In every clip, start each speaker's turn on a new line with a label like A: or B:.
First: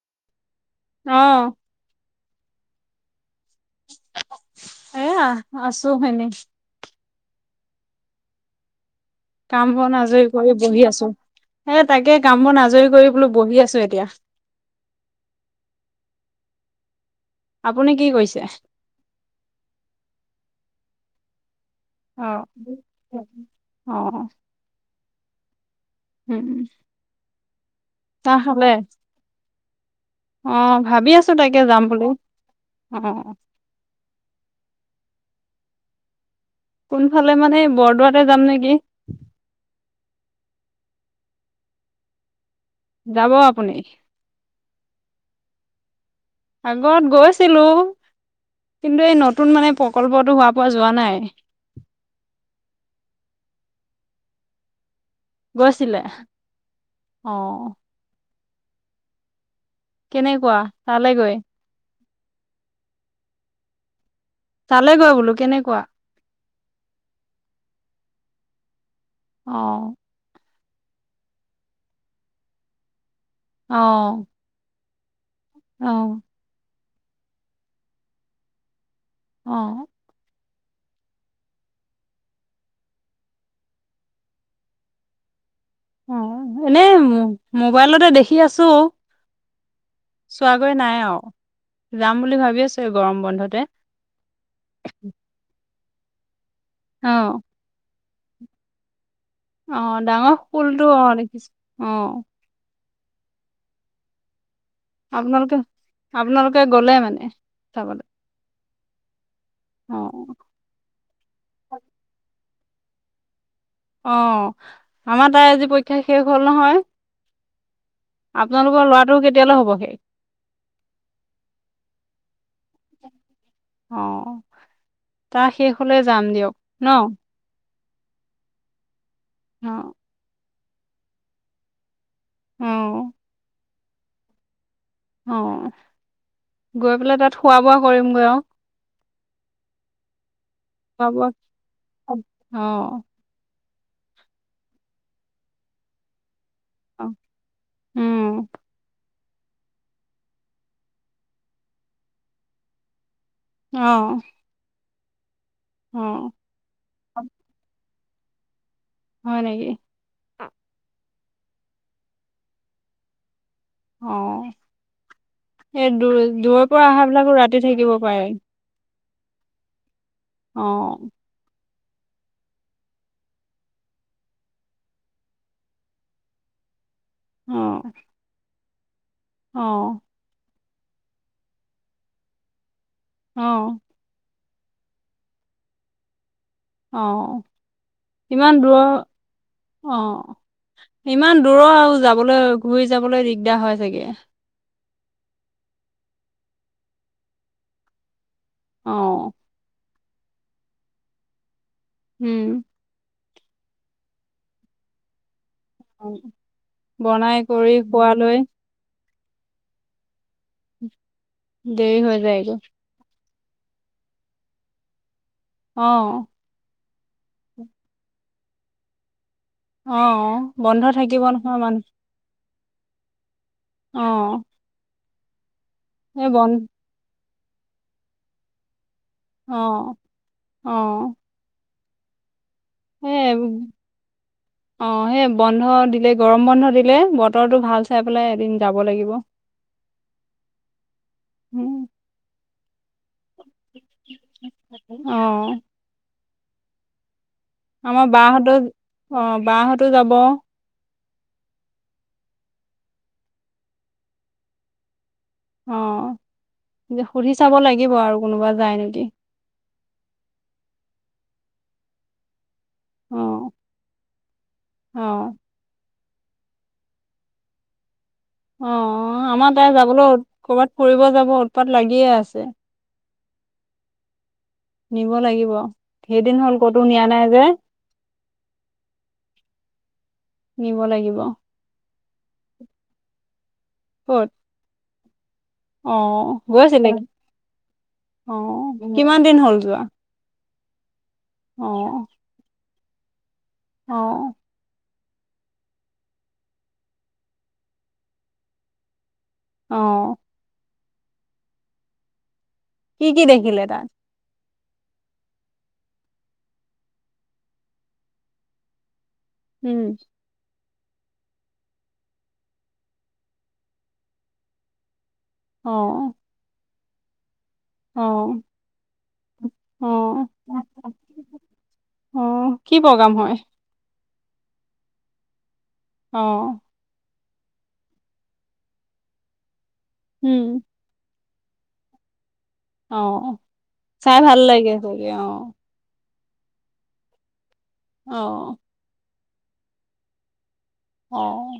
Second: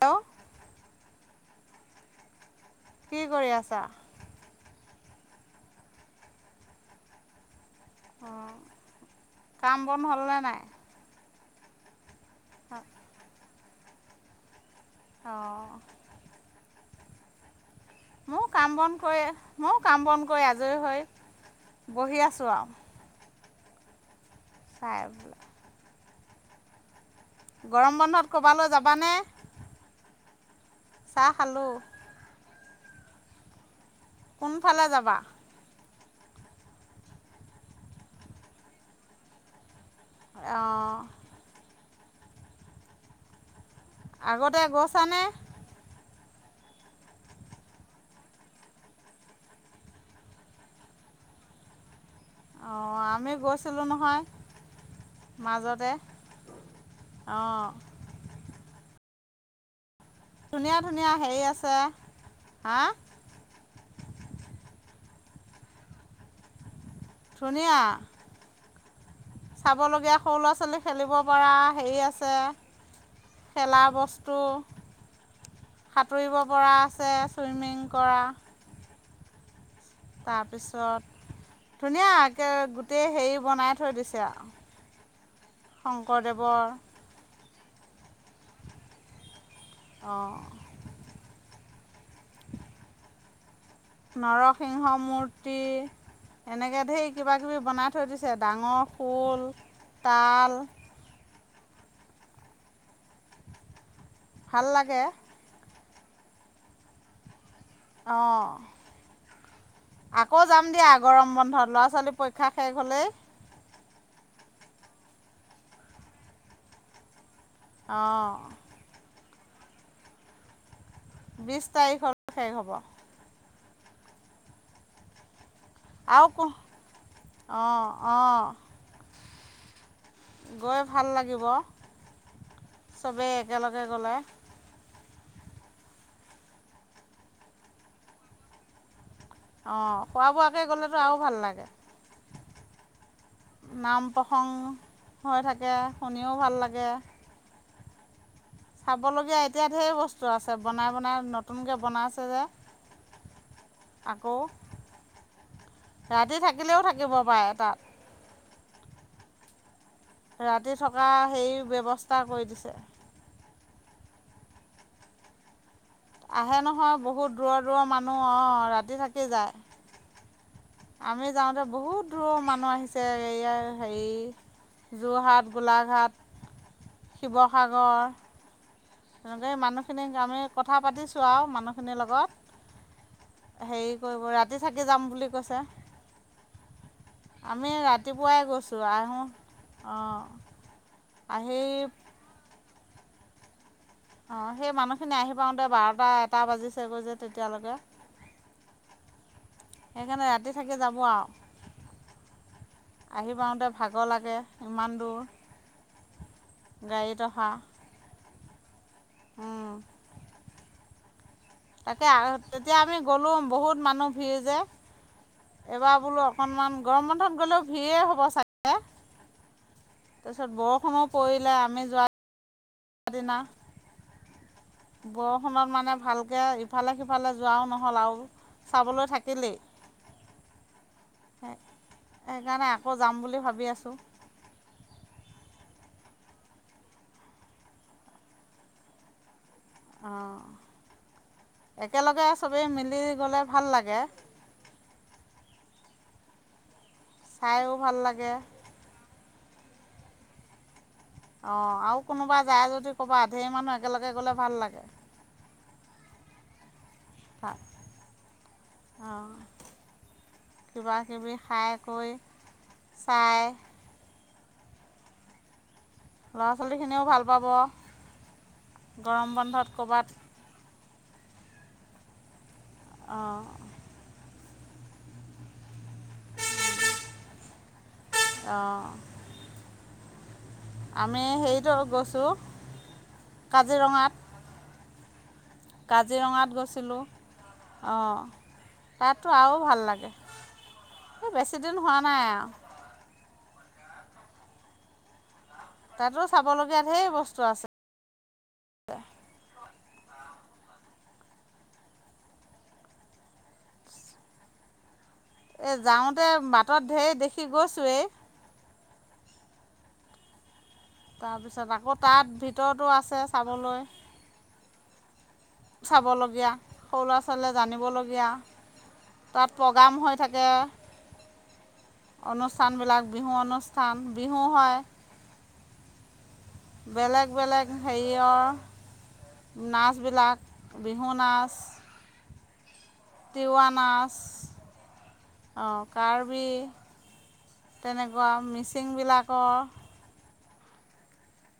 A: ত [unintelligible]
B: আহ
A: কি কৰি আছা
B: এয়া আছো এনে
A: অ
B: কাম বন আজৰি কৰি বহি আছো সেই তাকে কাম বন আজৰি কৰি বোলো বহি আছো। এতিয়া
A: অঁ
B: আপুনি কি কৰিছে
A: মোৰ কাম বন কৰি ময়ো কাম বন কৰি আজৰি হৈ বহি
B: অ
A: আছোঁ আৰু
B: অ
A: খাই আছো
B: উম উম
A: গৰম বন্ধত
B: চাহ খালে
A: ক'ৰবালৈ যাবানে
B: অ ভাবি
A: চাহ
B: আছো তাকে
A: খালোঁ।
B: যাম বুলি অ
A: কোনফালে যাবা
B: কোনফালে মানে বৰদোৱাতে যাম নেকি?
A: অঁ
B: যাব আপুনি
A: আগতে গৈছা নে
B: আগত গৈছিলো কিন্তু এই নতুন মানে প্ৰকল্পটো হোৱা পৰা যোৱা নাই
A: অ আমি গৈছিলোঁ নহয় মাজতে।
B: গৈছিলে
A: অঁ
B: আহ কেনেকুৱা
A: ধুনীয়া ধুনীয়া
B: তালেগৈ
A: হেৰি আছে হা
B: চালেগৈ বোলো কেনেকুৱা
A: ধুনিয়া
B: অ
A: চাব লগগীয়া সৰু ল' ছোৱলী খেলিব পৰা হেৰি আছে।
B: অ
A: খেলা বস্তু
B: অ
A: সাঁতুৰিব পৰা তে ছুইমিং কৰা
B: অ
A: তাৰপিছত ধুনীয়া একে গোটেই হেৰি বনাই থৈ দিছে আৰু
B: অ',
A: শংকৰদেৱৰ
B: এনেই মোবাইলতে দেখি আছো
A: অঁ
B: চোৱাগৈ নাই আৰু যাম বুলি ভাবি আছো গৰম বন্ধতে
A: নৰসিংহ মূৰ্তি এনেকে ধেই কিবা
B: অ',
A: কিবি বনাই থৈ দিছে ডাঙৰ শোল
B: অ ডাঙৰ
A: তাল
B: খুল টো অ দেখিছো অ
A: ভাল লাগে
B: আপোনালোকে আপোনালোকে গলে মানে চাবলৈ
A: অহ
B: অ',
A: আকৌ যাম দিয়া গৰম বন্ধত ল'ৰা ছোৱালী পৰী- ক্ষা শেষ হ'লে
B: অ আমাৰ তাই আজি পৰীক্ষা শেষ হ'ল নহয়
A: অঁ
B: আপোনালোকৰ ল'ৰাটো কে- তেতিয়ালে হ'ব শেষ
A: বিছ তাৰিখৰ শেষ হ'ব
B: অ তাৰ শেষ হ'লে যাম
A: আৰু
B: দিয়ক ন
A: অঁ অঁ
B: অ
A: গৈ ভাল লাগিব
B: অ',
A: চবেই একেলগে লে গ'লে
B: অ গৈ পেলাই তাত খোৱা বোৱা কৰিমগৈ আও
A: অ খোৱা বোৱাকে গলেতো
B: খোৱা
A: আৰু
B: বোৱা
A: ভাল লাগে
B: অ',
A: নাম প্ৰসংগ হৈ থাকে শুনিও ভাল লাগে
B: অ',
A: গে
B: উম,
A: বলগীয়া এতিয়া ঢেৰ বস্তু আছে বনাই বনাই নতুনকৈ বনাইছে যে
B: আহ
A: আকৌ ৰাতি থাকিলেও থাকিব
B: অ'।
A: পাৰে তাত
B: হয় নেকি?
A: ৰাতি থকা সেই ব্যৱস্থা কৰি দিছে।
B: অহ সেই দূ
A: আহে
B: দূৰ পৰা
A: নহয়
B: অহা
A: বহুত
B: বিলাকো
A: দূৰৰ
B: ৰাতি
A: দূৰৰ
B: থাকিব
A: মানুহ
B: পাৰে।
A: অঁ ৰাতি থাকি জাই
B: অ',
A: আমি যাওতে বহুত দূৰৰ মানুহ আহিছে এইয়া হেৰি যোৰহাট, গোলাঘাট
B: অ',
A: শিৱসাগৰ তেনেকে
B: অ',
A: মানুহখিনিক আমি কথা পাতিছোঁ আৰু মানুহখিনিৰ লগত
B: অ',
A: হেৰি কৰিব ৰাতি থাকি যাম বুলি কৈছে।
B: অ
A: আমি ৰাতিপুৱাই
B: ইমান
A: গৈছোঁ
B: দূৰৰ
A: আহোঁ
B: অ
A: অঁ
B: ইমান
A: আহি
B: দূৰৰ আৰু যাবলৈ ঘূৰি যাবলৈ দিগদাৰ হয় চাগে।
A: অ সেই মানুহ সেই খিনি আহি পাওতে বাৰটা এটা বাজিছেগৈ যে তেতিয়ালৈকে
B: অ
A: সেইকাৰণে ৰাতি থাকি যাব আৰু
B: উম
A: আহি পাওঁতে ভাগৰ লাগে ইমান দূৰ গাড়ীত অহা
B: বনাই কৰি শুৱা লৈ দেৰি
A: তাকে
B: হৈ
A: আৰু
B: যায়গৈ।
A: তেতিয়া আমি গ'লোম বহুত মানুহ ভিৰ যে এইবাৰ বোলো
B: অ',
A: অকনমান গৰম বন্ধত গ'লেও ভিৰেই হ'ব চাগে
B: অ
A: তাৰপিছত
B: বন্ধ থাকিব নহয় মানুহ
A: সেইদিনা
B: অহ
A: ব সময়ত মানে ভালকে ইফালে সিফালে যোৱাও নহ'ল আৰু চাবলৈ থাকিলেই
B: অহ অহ
A: সেইকাৰণে আকৌ যাম
B: সেই
A: বুলি ভাবি আছোঁ
B: অ সেই বন্ধ দি দিলে, গৰম বন্ধ দিলে, বতৰটো ভাল চাই পেলাই এদিন যাব লাগিব।
A: অহ,
B: উম।
A: একেলগে আছে সবে মিল গলে ভাল লাগে।
B: অ
A: চাইও ভাল
B: আমাৰ
A: লাগে
B: বহঁতৰ, অহ। বহতো যাব।
A: অহ আৰু কোনোবা যায় যদি কবা, ঢেৰ মানুহ একেলগে গলে ভাল লাগে।
B: অহ, সুধি চাব
A: তাত
B: লাগিব আৰু কোনোবা যায় নেকি।
A: অঁ খাইকৈ চাই।
B: অহ।
A: ল'ৰা ছোৱালীখিনিও ভাল পাব।
B: অহ,
A: গৰম
B: আমাৰ
A: বন্ধত
B: তাই
A: ক'ৰবাত
B: যাবলৈও কৰ'বাত ফুৰিব যাব উৎপাত লাগিয়ে আছে।
A: অহ।
B: নিব লাগিব। সেইদিন হ'ল ক'তো নিয়া নাই যে।
A: অঁ
B: নিব লাগিব
A: আমি সেইত গছ চো কাজিৰঙাত।
B: অহ,
A: কাজিৰঙাত
B: গৈছিল
A: গৈছিলোঁ
B: নেকি?
A: অঁ
B: অহ, কিমান
A: তাততো
B: দিন
A: আৰু
B: হ'ল
A: ভাল
B: যোৱা?
A: লাগে এই বেছি
B: অ
A: দিন হোৱা নাই আৰু।
B: অহ।
A: তাতো চাবলগীয়া ঢেৰ বস্তু আছে।
B: অহ কি-কি দেখিলে তাত?
A: এ যাওঁতে বাটত ঢেৰ দেখি গৈছোৱেই।
B: উম।
A: তাৰপিছত আকৌ তাত ভিতৰতো আছে চাবলৈ।
B: অ
A: চাবলগীয়া। সৰু লৰা চো
B: অ
A: জানিবলগীয়া। তাত
B: অ
A: প্ৰগ্ৰাম হৈ থাকে,
B: অ কি
A: অনুষ্ঠানবিলাক
B: প্ৰগ্ৰাম
A: বিহু
B: হয়
A: অনুষ্ঠান। বিহু হয়।
B: অহ।
A: বেলেগ-বেলেগ হেৰিয়ৰ। নাচবিলাক,
B: উম
A: বিহু নাচ।
B: অ
A: তিৱা নাচ
B: চাই ভাল লাগে চাগে অ
A: অঁ কাৰ্বি
B: অ
A: তেনেকুৱা মিচিং বিলাক অঁ
B: অঁ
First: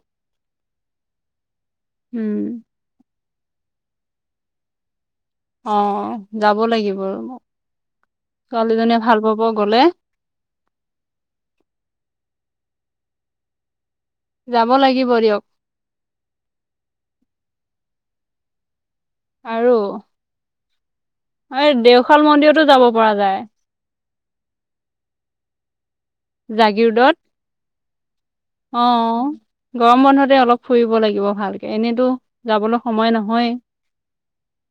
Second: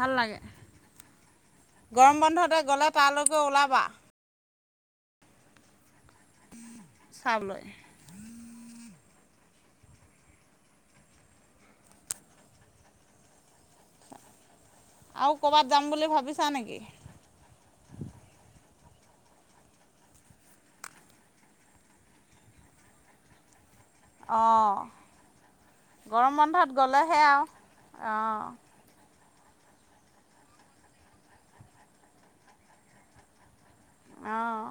A: ভাল লাগে গৰম
B: উম
A: বন্ধতে গ'লে তালৈক কে উলাবা
B: অঁ যাব লাগিব
A: চাবলৈ
B: ছোৱালীজনী ভাল পাব গ'লে যাব লাগিব
A: আৰু
B: দিয়ক
A: ক'ৰবাত যাম বুলি ভাবিছা নেকি
B: আৰু এই দেওশাল মন্দিৰতো যাব পৰা যায়
A: অঁ গৰম বন্ধত গ'লেহে আও
B: অঁ গৰম বন্ধতে অলপ ফুৰিব লাগিব ভালকে এনেতো যাবলৈ সময় নহয়েই
A: অহ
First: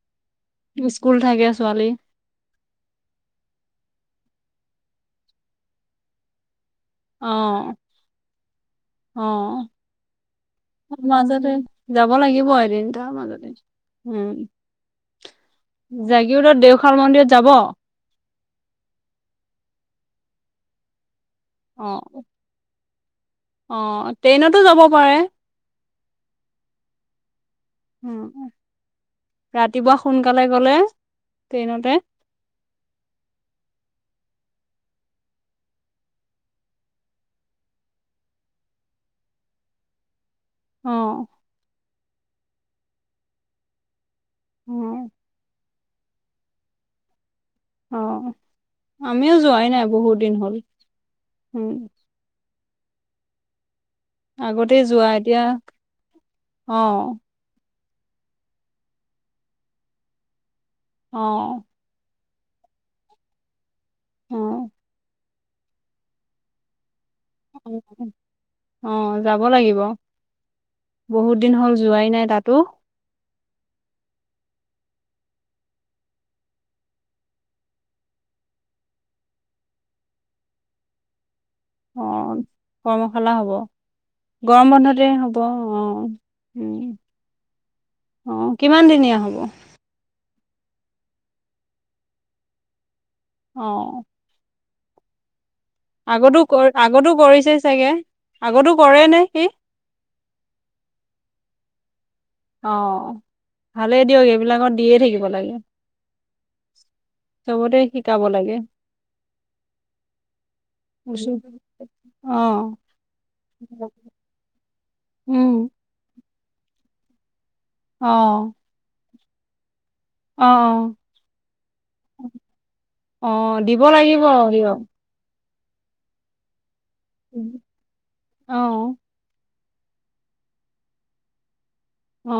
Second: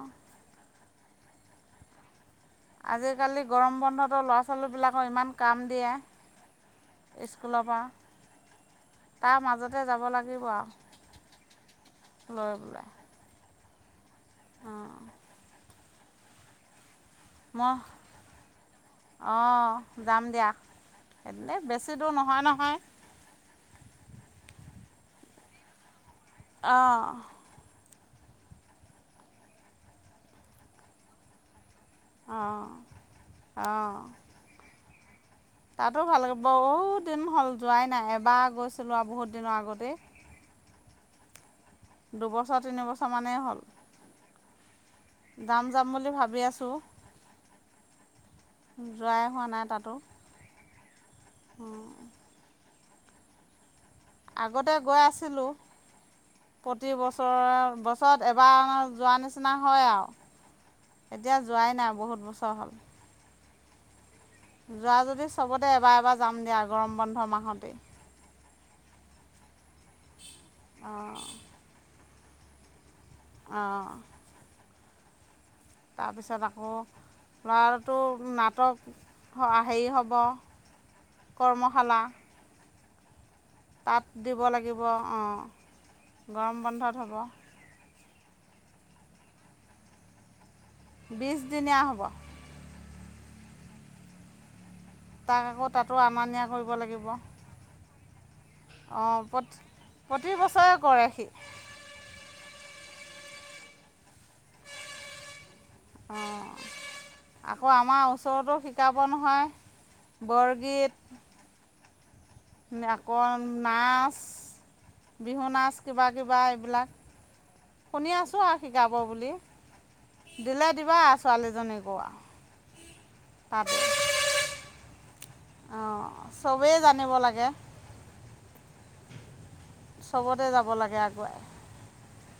B: স্কুল থাকে ছোৱালী
A: আজিকালি গৰম বন্ধতো ল'ৰা ছোৱালীবিলাকক ইমান কাম দিয়ে স্কুলৰ
B: অঁ
A: পৰা
B: অ
A: তাৰ মাজতে যাব লাগিব আৰু
B: মাজতে যাব
A: লৈ
B: লাগিব এদিন
A: পেলাই
B: ত মাজতে উম
A: অঁ
B: জাগীৰোডত দেওশাল শাল মন্দিৰত যাব
A: মই অঁ যাম দিয়া সেননে বেছি দূৰ নহয় নহয়
B: অঁ ট্ৰেইনতো যাব পাৰে
A: অহ
B: উম ৰাতিপুৱা সোনকালে গলে ট্ৰেইনতে
A: অঁ অঁ তাতো ভালাগে বহুত দিন হ'ল যোৱাই নাই এবাৰ গৈছিলোঁ আৰু বহুত দিনৰ আগতেই
B: অহ
A: দুবছৰ তিনিবছৰমানেই
B: অ
A: হ'ল দাম যাম বুলি ভাবি আছো
B: অঁ আমিও যোৱাই নাই
A: তাতো
B: বহুত দিন হ'ল উম
A: আগতে
B: আগতেই
A: গৈ
B: যোৱা এতিয়া
A: আছিলো
B: অ
A: প্ৰতি বছৰ বছ ওচৰত এবাৰ যোৱা নিচিনা হয় আৰু
B: অ
A: এতিয়া যোৱাই নাই বহুত বছৰ-
B: অ
A: যোৱা যদি চবতে এবাৰ এবাৰ যাম দিয়া গৰম বন্ধ ছমাহত
B: অ যাব লাগিব।
A: অঁ
B: বহুত দিন হ'ল যোৱাই নাই। তাটো।
A: আহ তাৰপিছত আকৌ ল'ৰাটো নাটক হেৰি হ'ব। কৰ্মশলা।
B: কৰ্ম। ভালে হ'ব গৰম বন্ধতে
A: অঁ
B: হ'ব অ।
A: গৰম বন্ধত হ'ব
B: অ কিমান দিনিয়া হ'ব।
A: বিছদিনীয়া হ'ব।
B: অ
A: তাক আকত।
B: আগতো কৰি আগতো কৰিছে চাগে। আগতো কৰে
A: অ
B: নে সি
A: প্ৰতি প্ৰতিবছৰে কৰে সি।
B: অ ভালেই দিয়ক এইবিলাকত দিয়ে থাকিব লাগে।
A: অ আকৌ
B: চবতে
A: আমাৰ
B: শিকাব
A: ওচৰতো শিকাব নহয়
B: লাগে অ',
A: বৰগীত। আকৌ নাচ বিহু
B: উম,
A: নাচ কিবা কিবা? ইবিলাক। শুনি আছোঁ
B: অ',
A: আৰু শিকাব বুলি। দিলে
B: অ', অ',
A: দিবা ছোৱালীজনীকো।
B: অ দিব লাগিব দিয়ক।
A: অ চব- সবেই জানিব লাগে।
B: অ',
A: চবতে যাব লাগে আগুৱাই।
B: অ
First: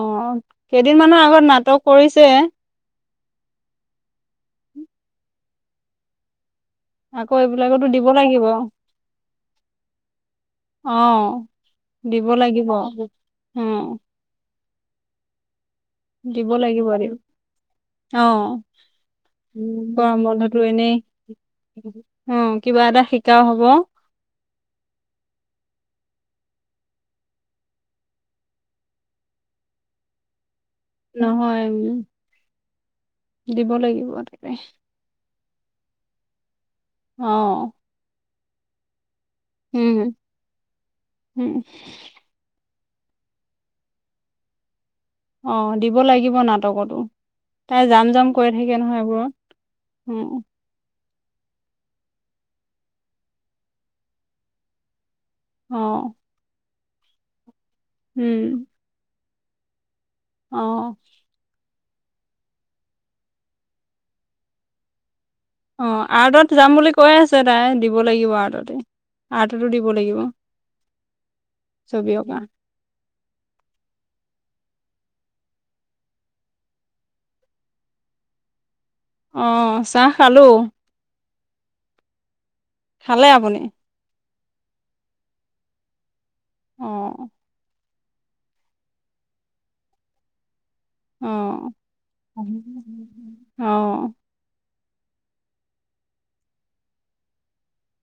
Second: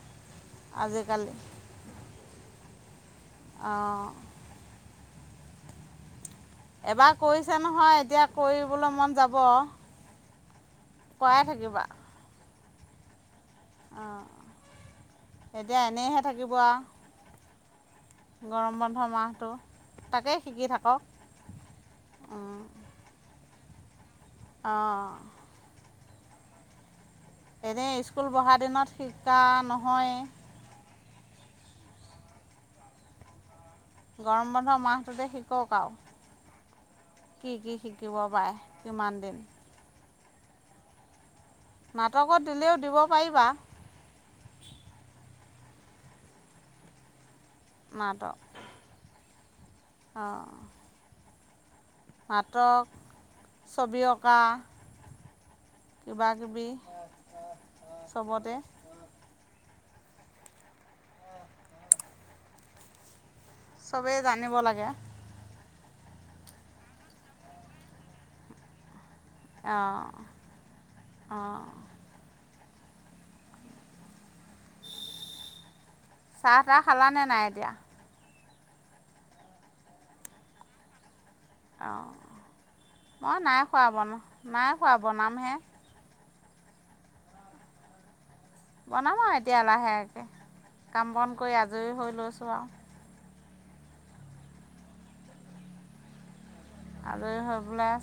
B: কেইদিনমানৰ
A: আজিকালি
B: আগত নাটক কৰিছে।
A: অহ এবাৰ
B: আকৌ
A: কৰিছে
B: এইবিলাকতো
A: নহয়
B: দিব
A: এতিয়া
B: লাগিব।
A: কৰিবলৈ মন যাব।
B: অ
A: কৰাই
B: দিব লাগিব। গুৱাহাটীত উম।
A: অ
B: দিব লাগিব এনেও অ
A: গৰম বন্ধ মাহটো
B: গৰম
A: তাকেই
B: বন্ধটো
A: শিকি
B: এনেই
A: থাকক
B: অ কিবা এটা শিকাও হব
A: অঁ এনেই স্কুল পঢ়া দিনত শিক্ষা নহয়
B: নহয় দিব লাগিব এনেকেই
A: কক আও কি কি শিকিব পাৰে কিমান দিন
B: হম
A: নাটকত দিলেও দিব পাৰিবা
B: অ দিব লাগিব নাটকতো তাই জাম জাম
A: নাটক
B: কৰি থাকে নহয় এইবোৰত উ
A: অঁ নাটক ছবি অঁকা
B: অ'।
A: কিবা কিবি চবতে
B: অহ
A: চবেই জানিব লাগে
B: অঁ আৰ্টত যাম বুলি কৈ আছে তাই দিব লাগিব আৰ্টতে আৰ্টটো দিব
A: অঁ
B: লাগিব
A: অঁ
B: ছবি অঁকা
A: চাহ তাহ খালা নে নাই এতিয়া
B: অহ চাহ খালো
A: অহ
B: খালে
A: মই
B: আপুনি
A: নাই খোৱা বনা নাই খোৱা বনামহে
B: অ
A: বনাম আৰু এতিয়া লাহেকে কাম
B: অ
A: বন কৰি আজৰি হৈ লৈছোঁ আৰু
B: অ
A: আজৰি হৈ পেলাই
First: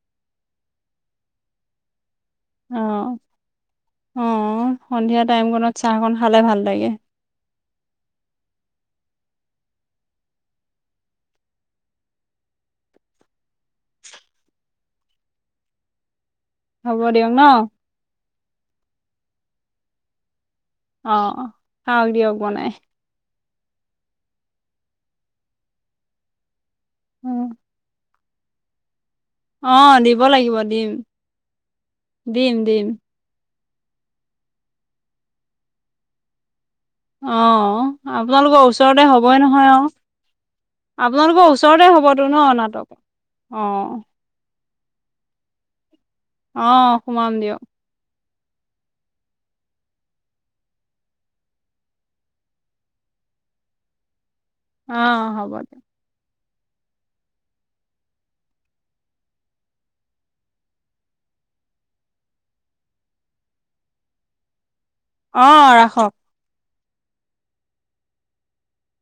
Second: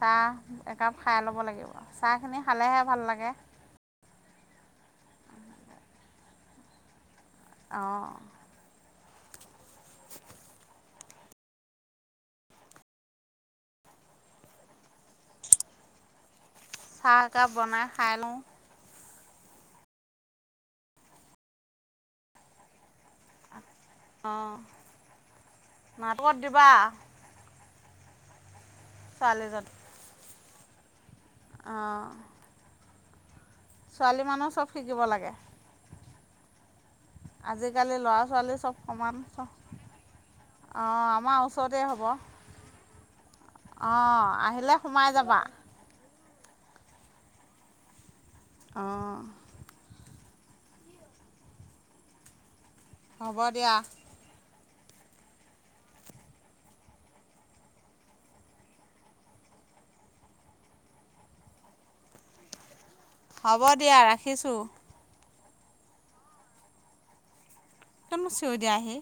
A: চাহ একাপ খাই ল'ব লাগিব চাহখিনি
B: অ
A: খালেহে ভাল লাগে
B: অ সন্ধিয়া টাইম কনত চাহ অকন খালে ভাল লাগে
A: অ
B: হ'ব
A: চাহ
B: দিয়ক ন
A: একাপ বনাই খাই লওঁ
B: অ খাওঁক দিয়ক বনাই
A: অ নাটকত দিবা ছোৱালীজনী
B: অ দিব লাগিব দিম।
A: অঁ
B: দিম-দিম।
A: ছোৱালী মানুহ চব শিকিব লাগে।
B: অ
A: আজিকালি ল'ৰা ছোৱালী
B: আপোনালোকৰ
A: চব
B: ওচৰতে
A: সমান
B: হবই নহয়
A: চ--অহ,
B: অ
A: আমাৰ
B: আপোনালোকৰ
A: ওচৰতে হ'ব। অহ,
B: হ'বতো ন নাটক অ
A: আহিলে সোমাই যাবা।
B: অহ, সোমমান দিয়ক।
A: অহ। হ'ব দিয়া।
B: অহ, হ'ব দিয়ক।
A: হ'ব দিয়া ৰাখিছোঁ।
B: অহ ৰাখক।
A: তুমি চিঞৰি দিয়া আহি।